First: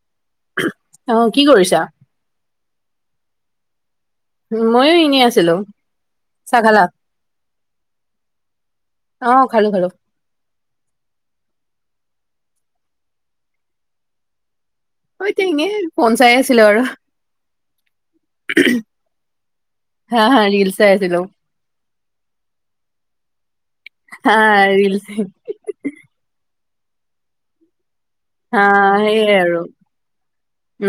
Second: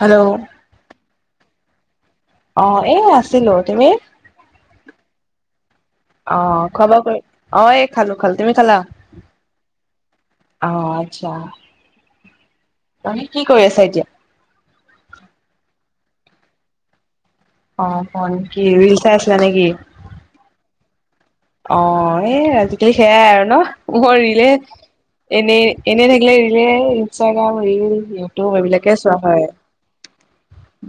Hello অঁ' কি কৰিছা? অঁ' এ আছিলো, তুমি? ময়ো এনেই আছিলো। চাহ অঁ' খালা খাবা কে অঁ' এই খালো খালো, তুমি খালা? অঁ' খালো খালো। অঁ' আৎচ্ছা। তুমি কি কৰি আছা এতিয়া? অ এতিয়া এনেই ফন চাই আছিলো আৰু। অঁ' ফন কি ৰীল চাই আছিলা নেকি? হাঁ হাঁ ৰীল চাই আছিলো। অঁ' এই আজিকালি সেয়াই আৰু ন, অঁ' হা ৰীলে। ৰিল এনেই, এনেই থাকিলে ৰীলে ইনষ্টাগ্ৰাম ৰীল- হাঁ সেইয়ে আৰু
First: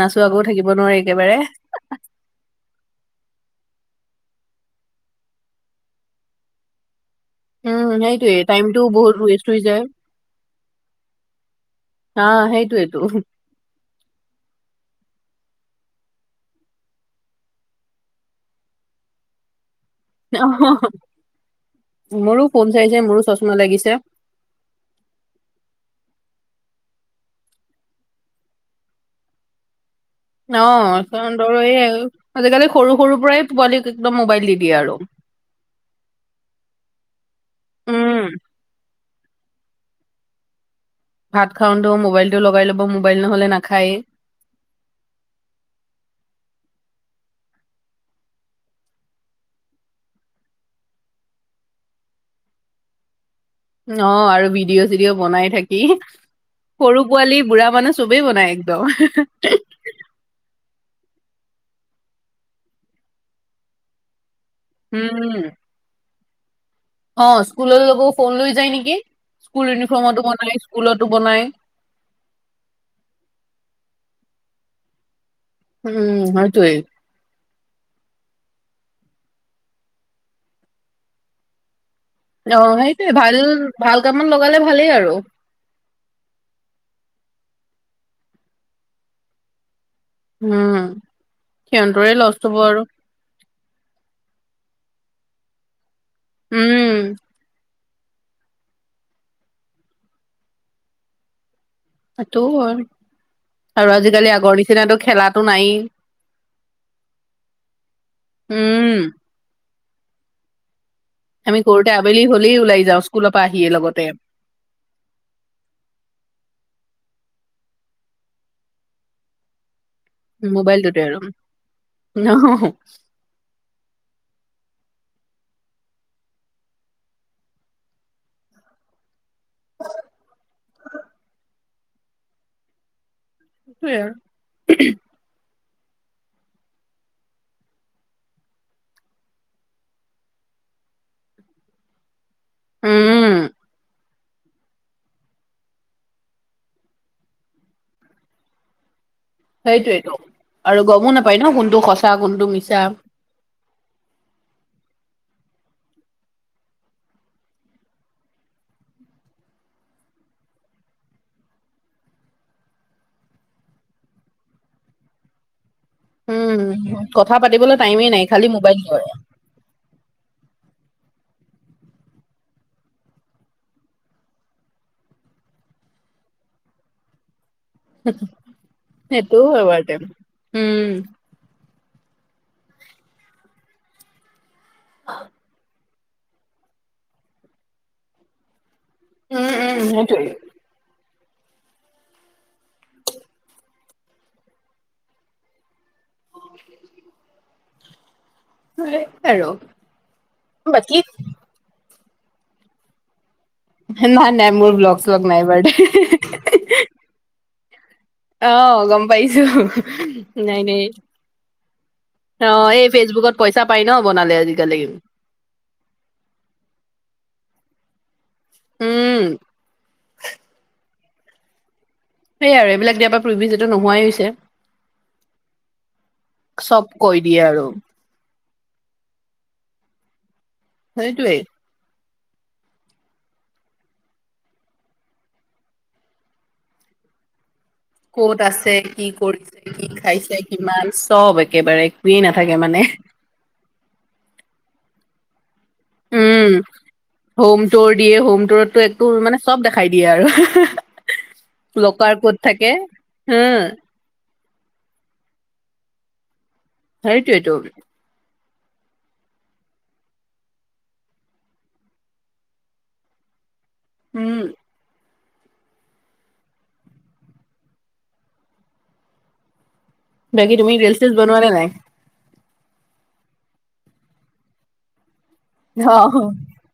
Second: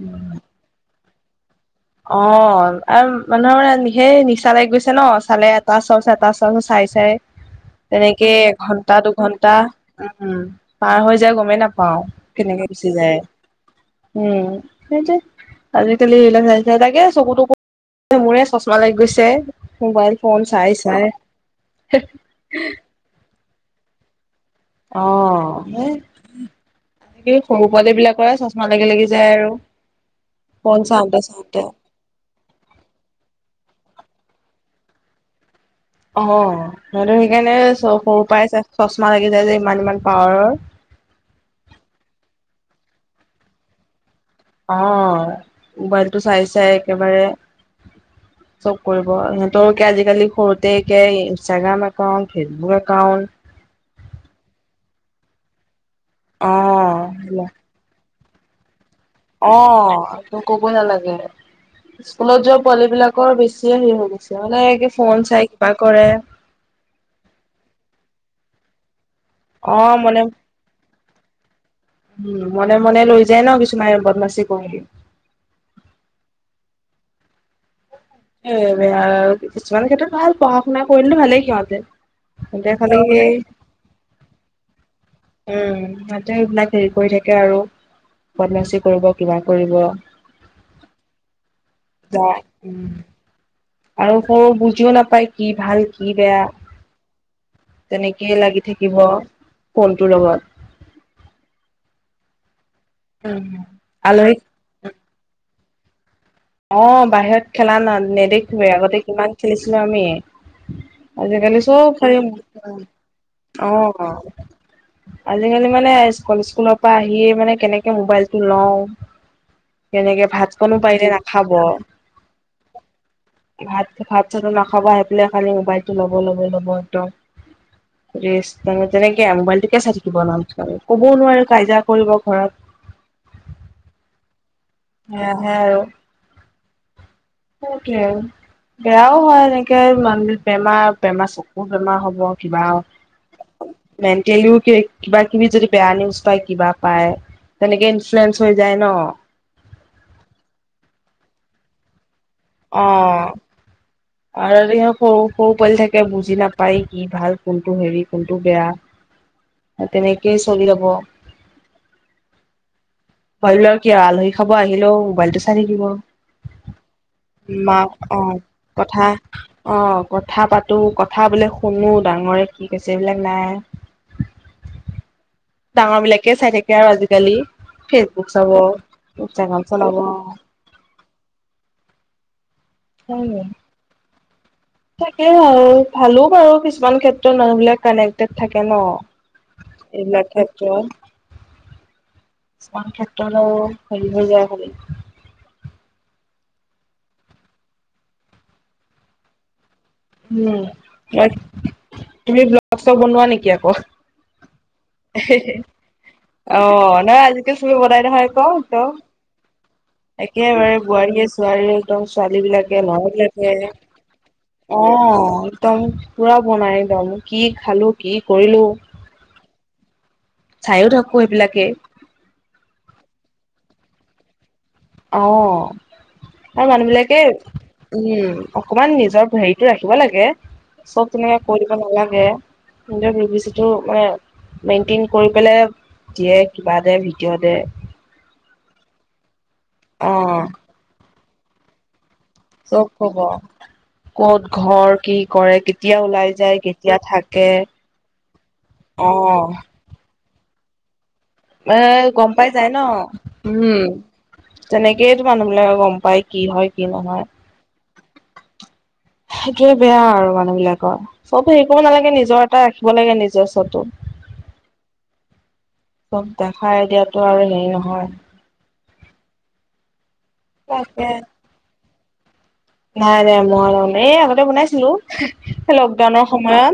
নাচোৱাকো থাকিব নোৱাৰি একেবাৰে- অঁ' আৰু মানুহৰ মানে সেই নিচা লাগি গৈছে ন চালে এটা চল এটা চ চাই চাই। উম তেনেকে সেইটোয়ে টাইমটো এঘন্টা বহুত ৱেষ্ট দুঘন্টা, হৈ যায় উম'। পাৰ হৈ যায় গমেই নাপাওঁ, হা কেনেকে গুচি সেইটোয়েতো যায়। উম' সেইটোৱে আজিকালি আহিল যে- তাকে চকু তকো মোৰে চচমা লাগি গৈছে। মোবাইল- ফোন চাই অঁহঁ' হঁ' চাই মোৰো ফোন চাই চাই মোৰো চচমা লাগিছে। অঁ হেই। সেই সৰু পোৱালি বিলাকৰ চচমা লাগি লাগি যায় আৰু। ফোন অঁ চাওঁতে চাওঁতে এই আজিকালি সৰু সৰুৰ পৰাই পোৱালিকক একদম মোবাইল দি দিয়ে আৰু। অঁ সতো সেইকাৰণে সৰু উম পৰাই চচমা লাগি যায় যে ইমান ইমান পাৱাৰৰ। ভাত খাওঁতেো মোবাইলটো লগাই ল'ব মোবাইল নহ'লে নাখায়েই। অঁ মোবাইলটো চাই চাই একেবাৰে চব কৰিব সিহঁতৰকে আজিকালি সৰুতে একে ইনষ্টাগ্ৰাম একাউণ্ট ফেচবুক একাউণ্ট। ন আৰু ভিডিঅ চিডিঅ' বনাই থাকি অ সৰু পোৱালি বুঢ়া মানোজ চবেই বনাই একদম। অঁ! কব নালাগে স্কুলত যোৱা পোৱালি বিলাকৰ বেছিয়ে হেৰি হৈ গৈছে মানে- এই ফোন চাই কিবা কৰে। অঁ স্কুলৰ লগ ফোন লৈ যায় নেকি স্কুল অ মনে ইউনিফৰ্মতো বনাই স্কুলতো বনাই। উমঁ মনে মনে লৈ যায় ন কিছুমান বদমাচি কৰো বুলি। উমঁ সেইটো এই। এয়া কিছুমানৰ ক্ষেত্ৰত ভাল পঢ়া শুনা কৰিলে ভালেই সিহঁতে অঁ সিহঁতে খালি ইসেইটোৱে সেই ভাল ভাল কামত লগালে ভালেই আৰু উমঁ সিহতে সোনাকে হেৰি কৰি থাকে আৰু পদ্মাশ্ৰী কৰিব কিবা কৰিব। উমঁ সিহঁতৰে বা লছ হ'ব আৰু। উম আৰু সৰু বুজিও নাপায় কি ভাল কি বেয়া। উম তেনেকেই লাগি থাকিব ফোনটোৰ লগত। সেইটো হয় আৰু আজিকালি আলহীক আগৰ নিচিনাতটো খেলাতো নায়েই। অঁ বাহিৰত খেলা না নেদেখোয়ে উম আগতে কিমান খেলিছিলো আমি। আমি আজিকালি সৰুতে চব আবেলি খাই হলেই ওলাই মন যাওঁ স্কুলৰ পৰা আহিয়ে লগতে অঁ আজিকালি মানে স্কুল স্কুলৰ পৰা আহিয়ে মানে কেনেকে মোবাইল টো লওঁ। কেনেকে ভাতখনো পাই দেনা নোআহ। ভাত ভাত চাত নাখাব আহি পেলাই খালি মোবাইলটো ল'ব ল'বই ল'ব একদম। ৰেষ্ট তেনেকে মোবাইল তোকে চাই থাকিব নামচে ক'বও নোৱাৰো কাজিয়া কৰিব ঘৰত। সেতোয়ে আৰু। সেয়া হে আৰু ঔকে। বেয়াও হয়ঁ এনেকে মান বেমাৰ বেমাৰ চকু বেমাৰ হ'ব। কিবাও আৰু উম - মেণ্টেলিও কিবা কিবি যদি বেয়া নিউজ পায় কিবা পায়। তেনেকে ইনফ্লুয়েন্ঞ্চ হৈ যায় ন। সেইটোয়েটো আৰু গ'মো নাপায় ন কোনটো সঁচা কোনটো মিছা। অঁ! আৰে সৰু সৰু পোৱালি থাকে বুজি নাপায় কি ভাল কোনটো হেৰি কোনটো বেয়া। তেনেকেই চলি ৰব। পোৱালি ল'ৰা আৰু কি আলহী খাব আহিলেও মোবাইলটো চাই থাকিব। উমঁ কথা পাতিবলৈ টাইমেই নাই খালি মোবাইল ধৰ। অঁ কথা পাতো কথা বোলে শুনো ডাঙৰে কি কৈছে এইবিলাক নাই। ডাঙৰ বিলাকে চাই থাকে আৰু আজিকালি ফেচবুক চাব ইনষ্টাগ্ৰাম চলাব। উমঁ। কোন তাকে আও। ভালো বাৰু কিছুমান ক্ষেত্ৰত মানুহবিলাক কানেক্টেড থাকে ন, উম, উম, এইবিলাক সেইটোৱে কিছুমান ক্ষেত্ৰত আও হেৰি হৈ যায় খালি। [inaudible] হেৰৌ। উম' তুমি ব্লগ শ্লগ বনোৱা নেকি আ? নাই নাই মোৰ ব্লগ শ্লগ নাই বাৰু দে। অ নহয় আজিকালি চবে বনাই নহয়। কওঁ ত, অ', গম পাইছো নাই একেবাৰে নাই বোৱাৰীয়ে ছোৱাৰীয়ে, একদম ছোৱালী অ', বিলাকে এই ল'ৰা ফেচবুকত বিলাকে। পইচা পাই ন বনালে আজি অ একদম, পুৰা বনাই একদম, কি খালো কি কৰিলোঁ। উম। চাইয়ো থাকো সেইবিলাকে। সেইটোৱে আৰু এইবিলাক দিয়া পৰা প্ৰিভেচীটো নোহোৱাই হৈছে। অ আৰু চব মানুহ বিলাকে কৈ দিয়ে আৰু উম 'অকমান নিজৰ হেৰিটো ৰাখিব লাগে, চব সেইটোৱে তেনেকে কৰিব নালাগে। কিন্তু প্ৰিভেচীটো মানে মেইনটেইন কৰি পেলায় দিয়ে কিবা দে, ভিডিঅ' দে। ক'ত আছে, কি কৰিছে, কি খাইছে অ' কিমান, চব একেবাৰে একোৱেই নাথাকে। মানে চব কব, ক'ত ঘৰ, কি কৰে। কেতিয়া ওলাই উম যায় কেতিয়া থাকে 'হোম টুৰ দিয়ে, হোম টুৰতটো একো মানে অ', চব দেখা। দিয়ে আৰু। মানে লকাৰ গম ক'ত পাই যাই থাকে ন, উম। তেনেকেইতো মানুহবিলাকে গম পায়, কি হয় কি নহয়। সেইটোয়েতো সেইটোয়ে বেয়া আৰু মানুহ বিলাকৰ। চবে হেৰি কৰিব নালাগে, নিজৰ এটা ৰাখিব লাগে নিজস্বটো। উম। চব দেখাই দিয়াতো আৰু হেৰি নহয়। বাকী তুমি ৰিলচ, তাকে তিলছ বোনোৱা নে নাই? নাই, নাই মই এই আগতে বনাইছিলোঁ। অ লকডাউনৰ সময়ত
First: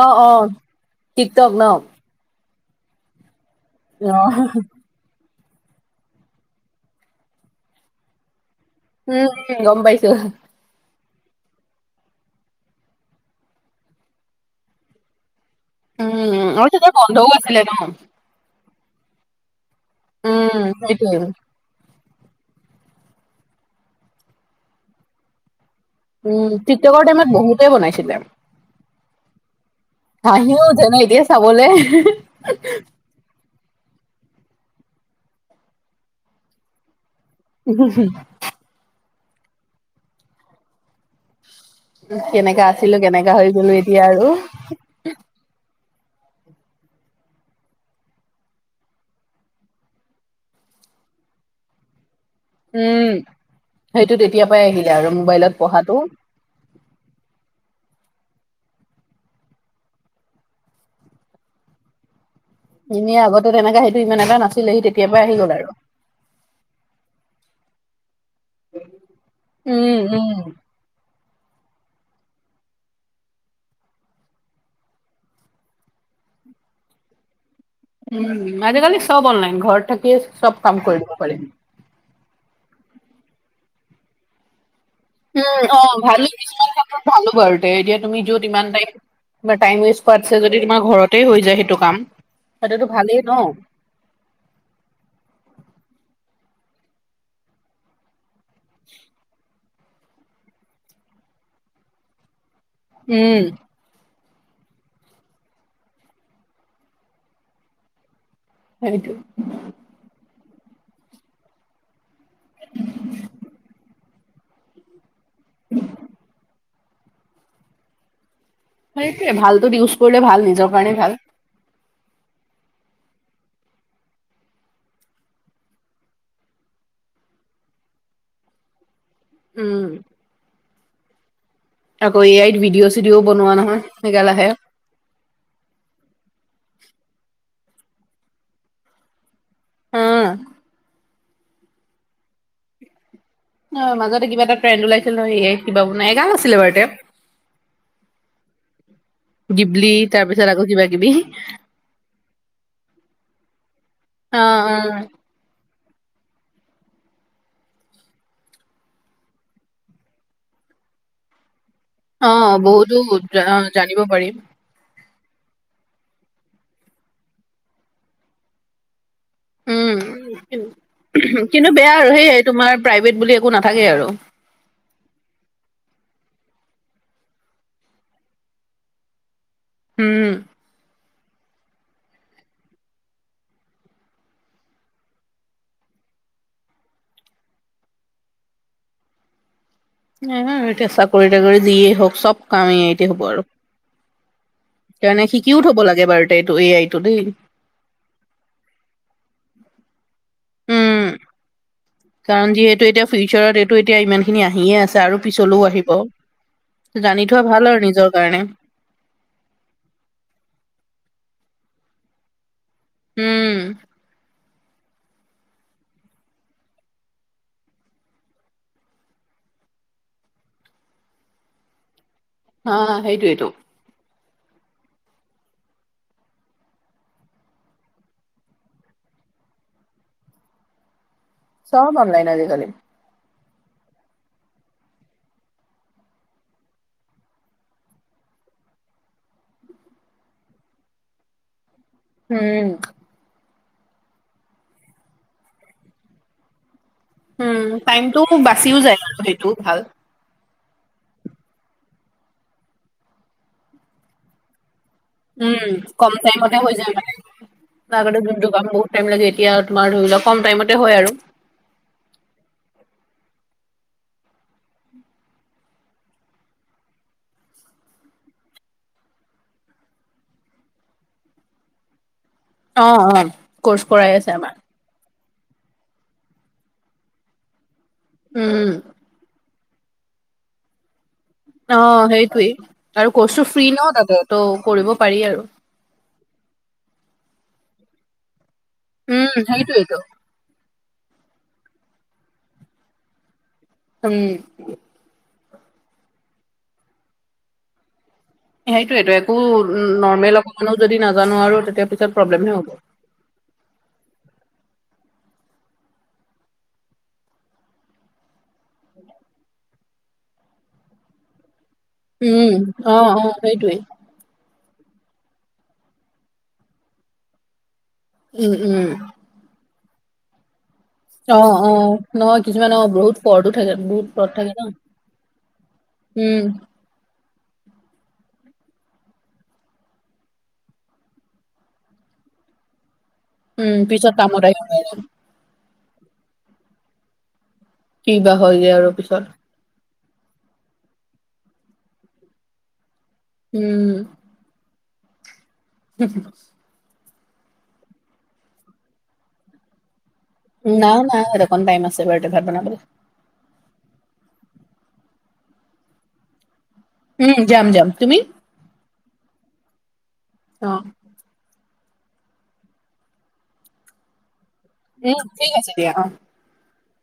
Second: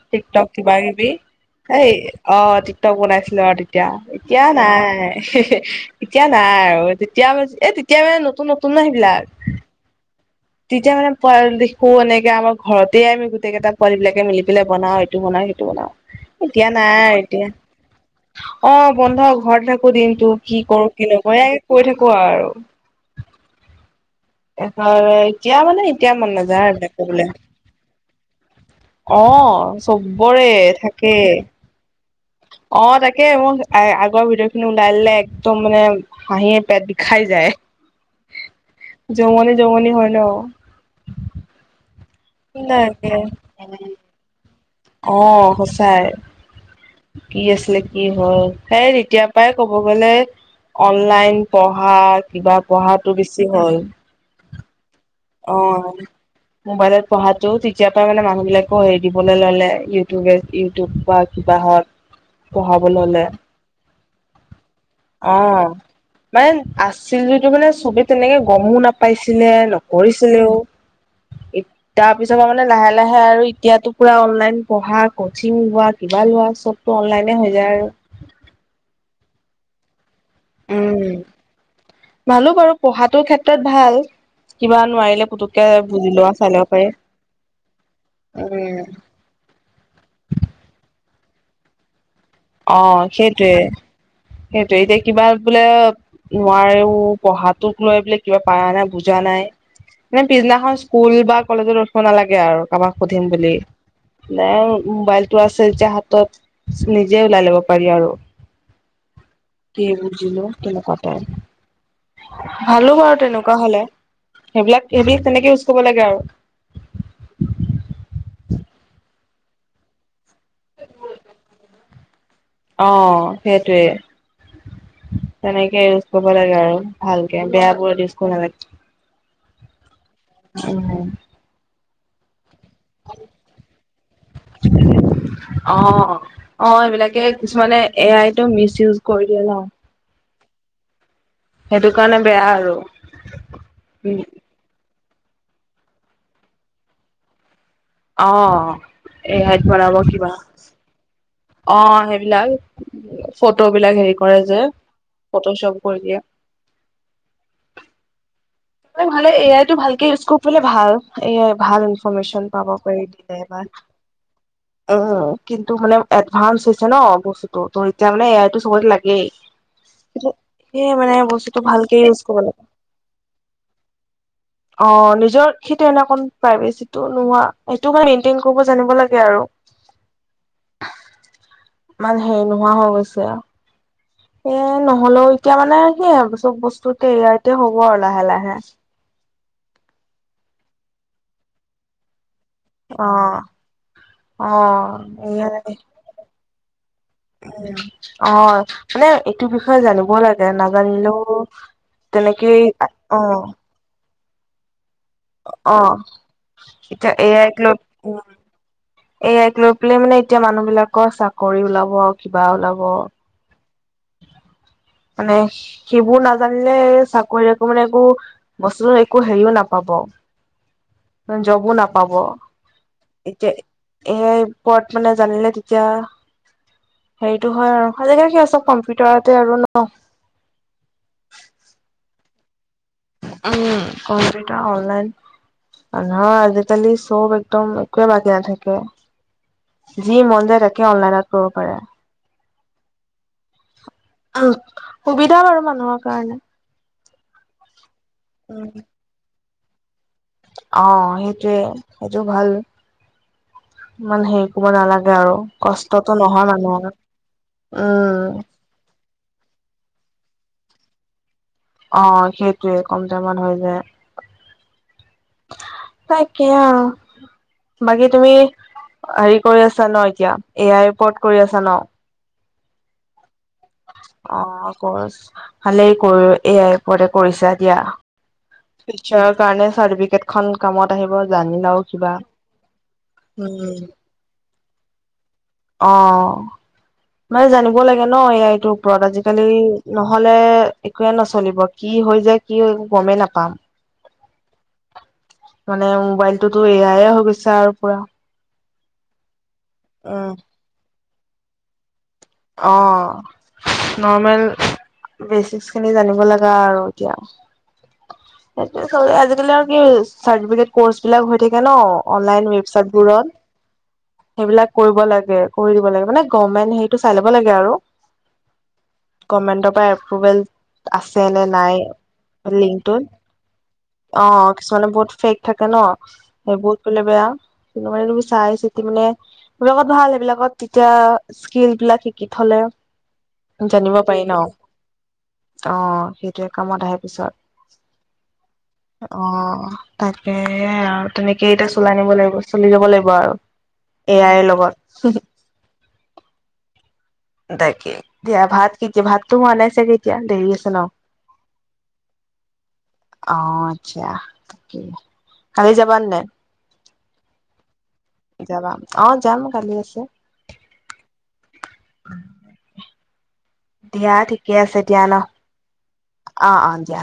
অ অ টিকটক কিবা কিবি টিকটক ন অ এই। অ টিকটক বনাইছিলোঁ আৰু তেতিয়া, এতিয়া উম নাই। এতিয়া নাই আৰু, তেতিয়া এ তেতিয়া মানে নতুন নতুন ন সেইবিলাক। উম গম পাইছো। তেতিয়া মানে পোৱালি দেখো এনেকে, আমাৰ ঘৰতে আমি গোটেই কেইটা পোৱালিব বিলাকে মিলি পেলাই বনাও। ইটো বনাও, সিটো বনাও, উম এতিয়া আৰু তেতিয়া নাই বন্ধও এতিয়া আছিলে ন অ বন্ধ ঘৰত থাকো। দিনটো উম কি কৰো, কি সেইটোয়ে নকৰো, এ কৈ থাকো আৰু। এতিয়া মানে এতিয়া মন উম নাযায় আৰু টিকটকৰ কবলে টাইমত বহুতে বনাইছিলে অ চবৰে থাকে। বোলে অ তাকে মই আগৰ ভিডিঅখিনি ওলাই ললে, একদম মানে হাঁহি হাঁহি পেট বিষাই যায়। [unintelligible] জমনি জমনি হয় ন। কেনেকা আছিলো, তাকে কেনেকা হৈ গলো এতিয়া আৰু। অ সঁচাই। কি আছিলে কি হল, সেই তেতিয়াৰ পৰাই কব গ'লে অনলাইন পঢ়া, কিবা পঢ়াটো বেছি হ'ল। হে তেতিয়া পৰাই আহিলে আৰু মোবাইলত অ পঢ়াটো মোবাইলত পঢ়াটো তেতিয়াৰ পৰা মানে মানুহবলাকেও হেৰি দিবলৈ ললে ইউটিউবে ইউটিউব বা কিবা হওক হয় এনে আগতে তেনেকা সেইটো ইমান এাৰ নাছিলে সি তেতিয়াৰ পৰা অ আহি গ'ল আৰু মানে আছিল যদিটো মানে চবে তেনেকে গমো নাপাইছিলে ন উম উম এ তাৰ পিছত মানে লাহে লাহে আৰু এতিয়াতো পুৰা অনলাইন পঢ়া কচিং হোৱা কিবা লোৱা চব টো অনলাইনে হৈ যায় আৰু উ আজিকালি চব অনলাইন ঘৰত থাকিয়ে চব কাম আৰু কৰিব পাৰিম ভালো বাৰু পঢ়াটো ক্ষেত্ৰত ভাল কিবা নোৱাৰি অ‌ ভাল ভালো বাৰু তে এতিয়া তুমি যত ইমান টাইম টাইম ৱেষ্ট কৰাছে যদি তোমাৰ ঘৰতেই হৈ যায় সেইটো কাম অ সেইটোতো ভালেই ন। সেইটোৱে সেইটো এতিয়া কিবা বোলে নোৱাৰেও পঢ়াটোক লৈ বোলে কিবা পাৰা নাই বুজা নাই মানে পিছদিনাখন স্কুল বা কলেজত ৰখিব নালাগে আৰু কাৰোবাক সুধিম উম বুলি ন মোবাইলটো আছিল যে হাতত নি যে ওলাই ল'ব পাৰি আৰু হয়টো কি বুজিলো কনে কটাই ভালো বাৰু তেনেকুৱা হলে সেইবিলাক সেইবিলাক তেনেকে ইউজ কৰিব লাগে আৰু সেইটোৱে ভালটোত ইউজ কৰিলে ভাল নিজৰ কাৰণে ভাল অ সেইটোৱে তেনেকে ইউজ কৰিব লাগে আৰু ভালকে বেয়া বোৰত ইউজ কৰিব নালাগে উম উম আকৌ এ আইত ভিডিঅ' চিডিঅও বনোৱা নহয় হেগাল আহে উ অ অ এইবিলাকে কিছুমানে এ আই তটো মিচ ইউজ কৰি দিয়ে না অম সেইটো কাৰণে বেয়া আৰু হয় উম মাজতে কিবা এটা ট্ৰেণ্ড ওলাইছিল নহয় কিবা বাই এগাল আছিলে বাৰু তেওঁ অঁ গিবলি তাৰ পিছত আকৌ কিবা কিবি অ সেইবিলাক ফটো বিলাক হেৰি কৰে অ যে ফটো চ্বপ কৰি দিয়ে ভালে এ আইটো ভালকে ইউজ কৰিব পাৰিলে ভাল এ আই ভাল। অ অ [unintelligible] পাব বহুতো পাৰি দিলে জা- অ, এবাৰ জানিব পাৰিম উ কিন্তু মানে এডভান্স হৈছে ন বস্তুতটো ত এতিয়া মানে এইতটো চবইতে লাগেই। উম সেয়ে মানে বস্তুটো কিন্তু বেয়া ভালকে আৰু ইউজ কৰিব সেইয়াই লাগে। তোমাৰ প্ৰাইভেট বুলি একো নাথাকে আৰু। অ নিজৰ সেইটো এনেক প্ৰাইভেচিটো নোহোৱা সেইটো মানে মেইনটেইন কৰিব জানিব লাগে আৰু উম ইমান হেৰি নোহোৱা হৈ গৈছে আৰু এ নহ'লেও এতিয়া মানে সেই আৰু চব বস্তু এ আইটে হ'ব আৰু লাহে লাহে। অ এতিয়া চাকৰি তাকৰি যিয়েই হওক চব কাম এই আইতে হ'ব অ' আৰু অ' সেইকাণে শিকিও এয়াই থব লাগে বাৰু এইটো এই আইটো দেই অ', মানে এইটো বিষয়ে জানিব লাগে। উম নাজানিলেওঁ কাৰণ তেনেকেই যিহেতু এতিয়া অ'। ফিউচাৰত এইটো এতিয়া ইমান খিনি আহিয়ে আছে, আৰু পিছলৈও আহিব। অ' এতিয়া জানি থোৱা ভাল আৰু নিজৰ কাৰণে। এআইক লৈ পেলাই মানে এতিয়া মানুহ বিলাকৰ চাকৰি ওলাব আৰু কিবা ওলাব। উম। মানে সেইবোৰ নাজানিলে চাকৰি আকৌ মানে একো বস্তুটো একো হেৰিও নাপাব। জবো নাপাব। হা সেইটোৱেইটো। এ আই ওপৰত মানে জানিলে তেতিয়া হেৰিটো হয় আৰু খালী সেইয়া চব কম্পিউটাৰতে আৰু ন'! চব অনলাইন আজিকালি। উম, কম্পিউটাৰ অনলাইন। নহয় আজিকালি চব একদম একোৱে বাকী নাথাকে। যি মন যায় তাকে অনলাইনত কৰিব পাৰে। উম। অ', সুবিধা বাৰু মানুহৰ কাৰণে। উম, টাইমটো বাচিও যায় আৰু সেইটো ভাল। অ', সেইটোৱে, সেইটো ভাল। ইমান হেৰি কৰিব নালাগে আৰু উম, কম কষ্টটো নহয় টাইমতে হৈ যায় মানুহৰ, মানে। আগতে উম। যোনটো কাম বহুত টাইম লাগে এতিয়া তোমাৰ ধৰি লোৱা কম টাইমতে হয় আৰু। অ', সেইটোয়ে কম টাইমত হৈ যায়। তাকে আৰু। বাকী তুমি হেৰি কৰি আছা ন' এতিয়া, এ আইৰ ওপৰত কৰি আছা ন'? অ', অ'। কৰ্চ কৰাই আছে আমাৰ। অ', কোচ ভালেই কৰ এআই ওপৰতে কৰিছা দিয়া। উম। ফিউচাৰৰ কাৰণে চাৰ্টিফিকেট খন কামত আহিব। জানিলাও অ', কিবা সেইটোৱেই আৰু কৰ্চটো ফ্ৰী উম ন' তাতে ত' কৰিব পাৰি আৰু। অ', মানে জানিব লাগে ন' এআইটোৰ ওপৰত উম, আজিকালি, সেইটোৱেইটো। নহ লে একোৱে নচলিব কি হৈ যায় কি হৈ একো গ'মেই নাপাম। উম। মানে মোবাইলটোতো এয়াই হৈ গৈছে আৰু পুৰা। সেইটোয়েইটো একো উম, নৰ্মেল অকমানো যদি নাজানো আৰু তেতিয়া পিছত প্ৰব্লেমহে হ'ব। অ', নৰ্মেল বেচিক খিনি জানিব লাগে আৰু এতিয়া। সেই আজিকালি আৰু কি চাৰ্টিফিকেট কৰ্চ বিলাক হৈ থাকে ন'! অনলাইন উম, অ', অ', ৱেবচাইটবোৰত। সেইটোৱেই। সেইবিলাক কৰিব লাগে কৰি দিব লাগে, মানে গভমেন্ট সেইটো চাই ল'ব লাগে আৰু। উম, উম। গভমেণ্টৰ পৰা এপ্ৰোভেল আছে নে অ', নাই অ', নহয় কিছুমান অ', লিংকটোত, বহুত ফ্ৰডো থাকে বহুত ফ্ৰড অ', থাকে ন। কিছুমানে বহুত ফেক থাকে ন' উম। সেইবোৰত লে বেয়া কিন্তু মানে তুমি চাই চিতি মানে এইবিলাকত ভাল সেইবিলাকত তেতিয়া স্কিল বিলাক শিকি থলে উম, জানিব পিছত পাৰি ন'! কামত আহিব নোৱাৰিম, অ', সেইটোয়ে কামত আহে পিছত, কি বা হয়গে আৰু পিছত। আহ। তাকে আও তেনেকে এতিয়া চলাই নিব লাগিব চলি যাব লাগিব আৰু উম এ আইৰ লগত [unintelligible] দাকে দিয়া ভাত কি কি ভাত তো হোৱা নাই চাগে এতি যা দেৰি আছে ন নাই নাই এদেখোন টাইম আছে বাৰডে ভাত বনাবলে অ আচ্ছা তাকেই কালি যাবানে নাই উম যাম যাম তুমি যাবা অ যাম কালি আছে অ দিয়া ঠিক ঠিকে আছে এতিয়া ন উম, ঠিক আছে দিয়া অ অ দিয়া